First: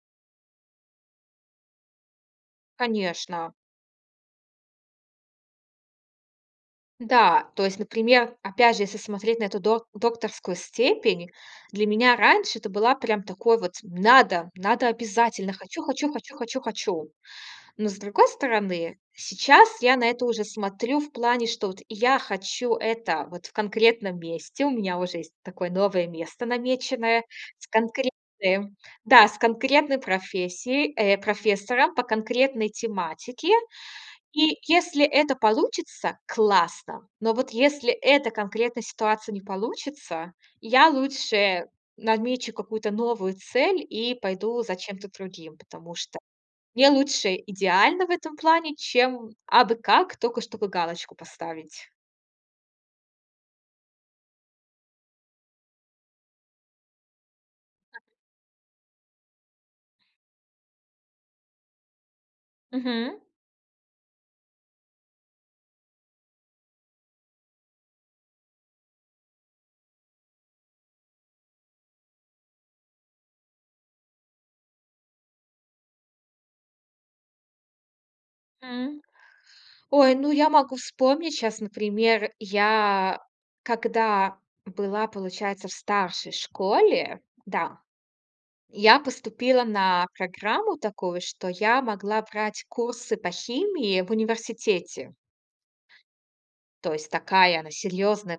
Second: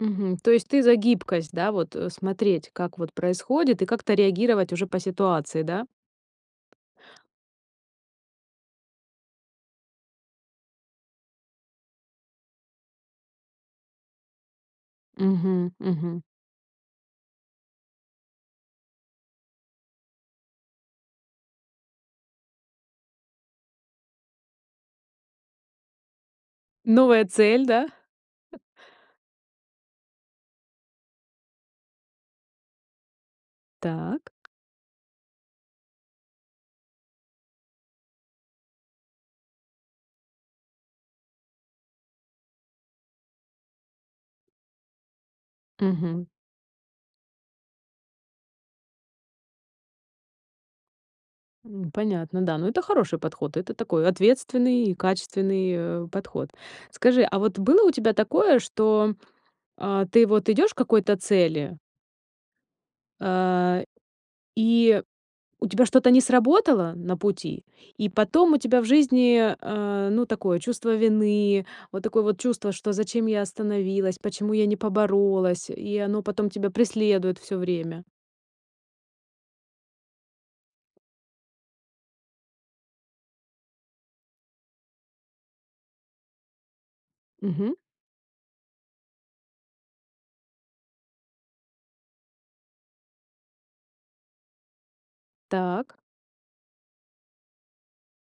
Мгм, то есть ты за гибкость, да, вот, э, смотреть, как вот Конечно. происходит и как-то реагировать уже по ситуации, да? Да, то есть, например, опять же, если смотреть на эту док докторскую степень, для меня раньше это была прям такой вот: "Надо, надо обязательно! Мгм Хочу хочу мгм. хочу хочу хочу!" Но, с другой стороны, сейчас я на это уже смотрю в плане, что вот я хочу это вот в конкретном месте. У меня уже есть такое новое место намеченное Новая с цель, да? конкретным, да, с конкретной профессией, э, профессора, по конкретной тематике. Так. И если это получится- классно. Но вот если эта конкретная ситуация не получится, я лучше намечу какую-то новую цель, и пойду за чем-то другим. Потому что Мгм. мне лучше идеально в этом плане, чем абы как, тока чтобы галочку поставить. М, понятно, да. Но это хороший подход, это такой, ответственный и качественный, э, подход. Скажи, а вот было у тебя такое, что, а, ты вот идёшь к какой-то цели Мгм. а, и у тебя что-то не сработало на пути, и потом у тебя в жизни, а, ну, такое чувство вины, вот такое вот чувство, что зачем я остановилась, почему я не поборолась? И оно потом тебя преследует всё время. М, ой, ну я могу вспомнить щас, например, я когда была, получается, в старшей школе, Мгм. да, я поступила на программу такую, что я могла брать курсы по химии в университете. Так. То есть такая она серьёзная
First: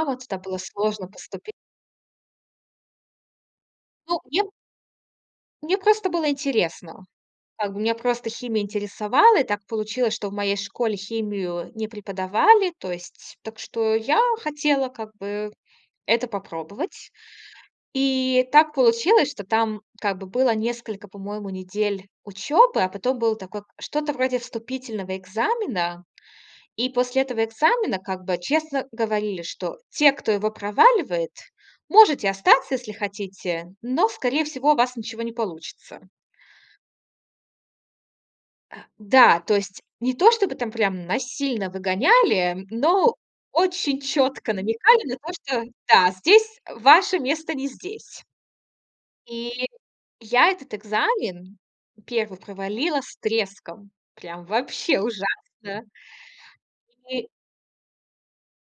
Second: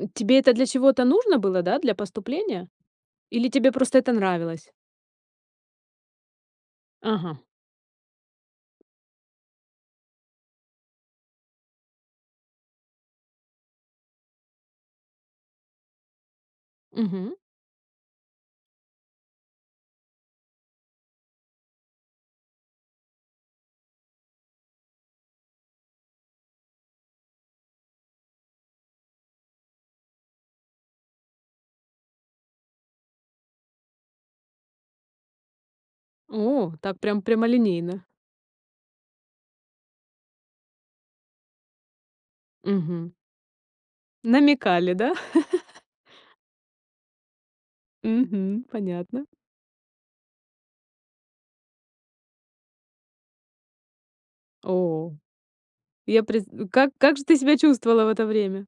М, Туда тебе это было для чего-то сложно нужно поступи было, да? Для поступления? Или тебе просто это Ну, мне нравилось? мне просто было интересно. Ага. Как бы меня просто химия интересовала. И так получилось, что в моей школе химию не преподавали. То есть, так что я хотела как бы это попробовать. Мгм. И так получилось, что там как бы было несколько, по-моему, недель учебы, а потом было такое к что-то вроде вступительного экзамена. И после этого экзамена как бы честно говорили, что те, кто его проваливает, можете остаться, если хотите, но, скорее всего, у вас ничего не получится. О, так прям прямолинейно. А, да, то есть не то чтобы там прям насильно выгоняли, Мгм. но очень четко Намекали, намекали да? на то, что да, здесь, э, ваше место не здесь. Мгм, понятно. Или я этот экзамен, 1, провалила с треском. Прям вообще О, ужасно! я предс как как же И ты себя чувствовала в это время?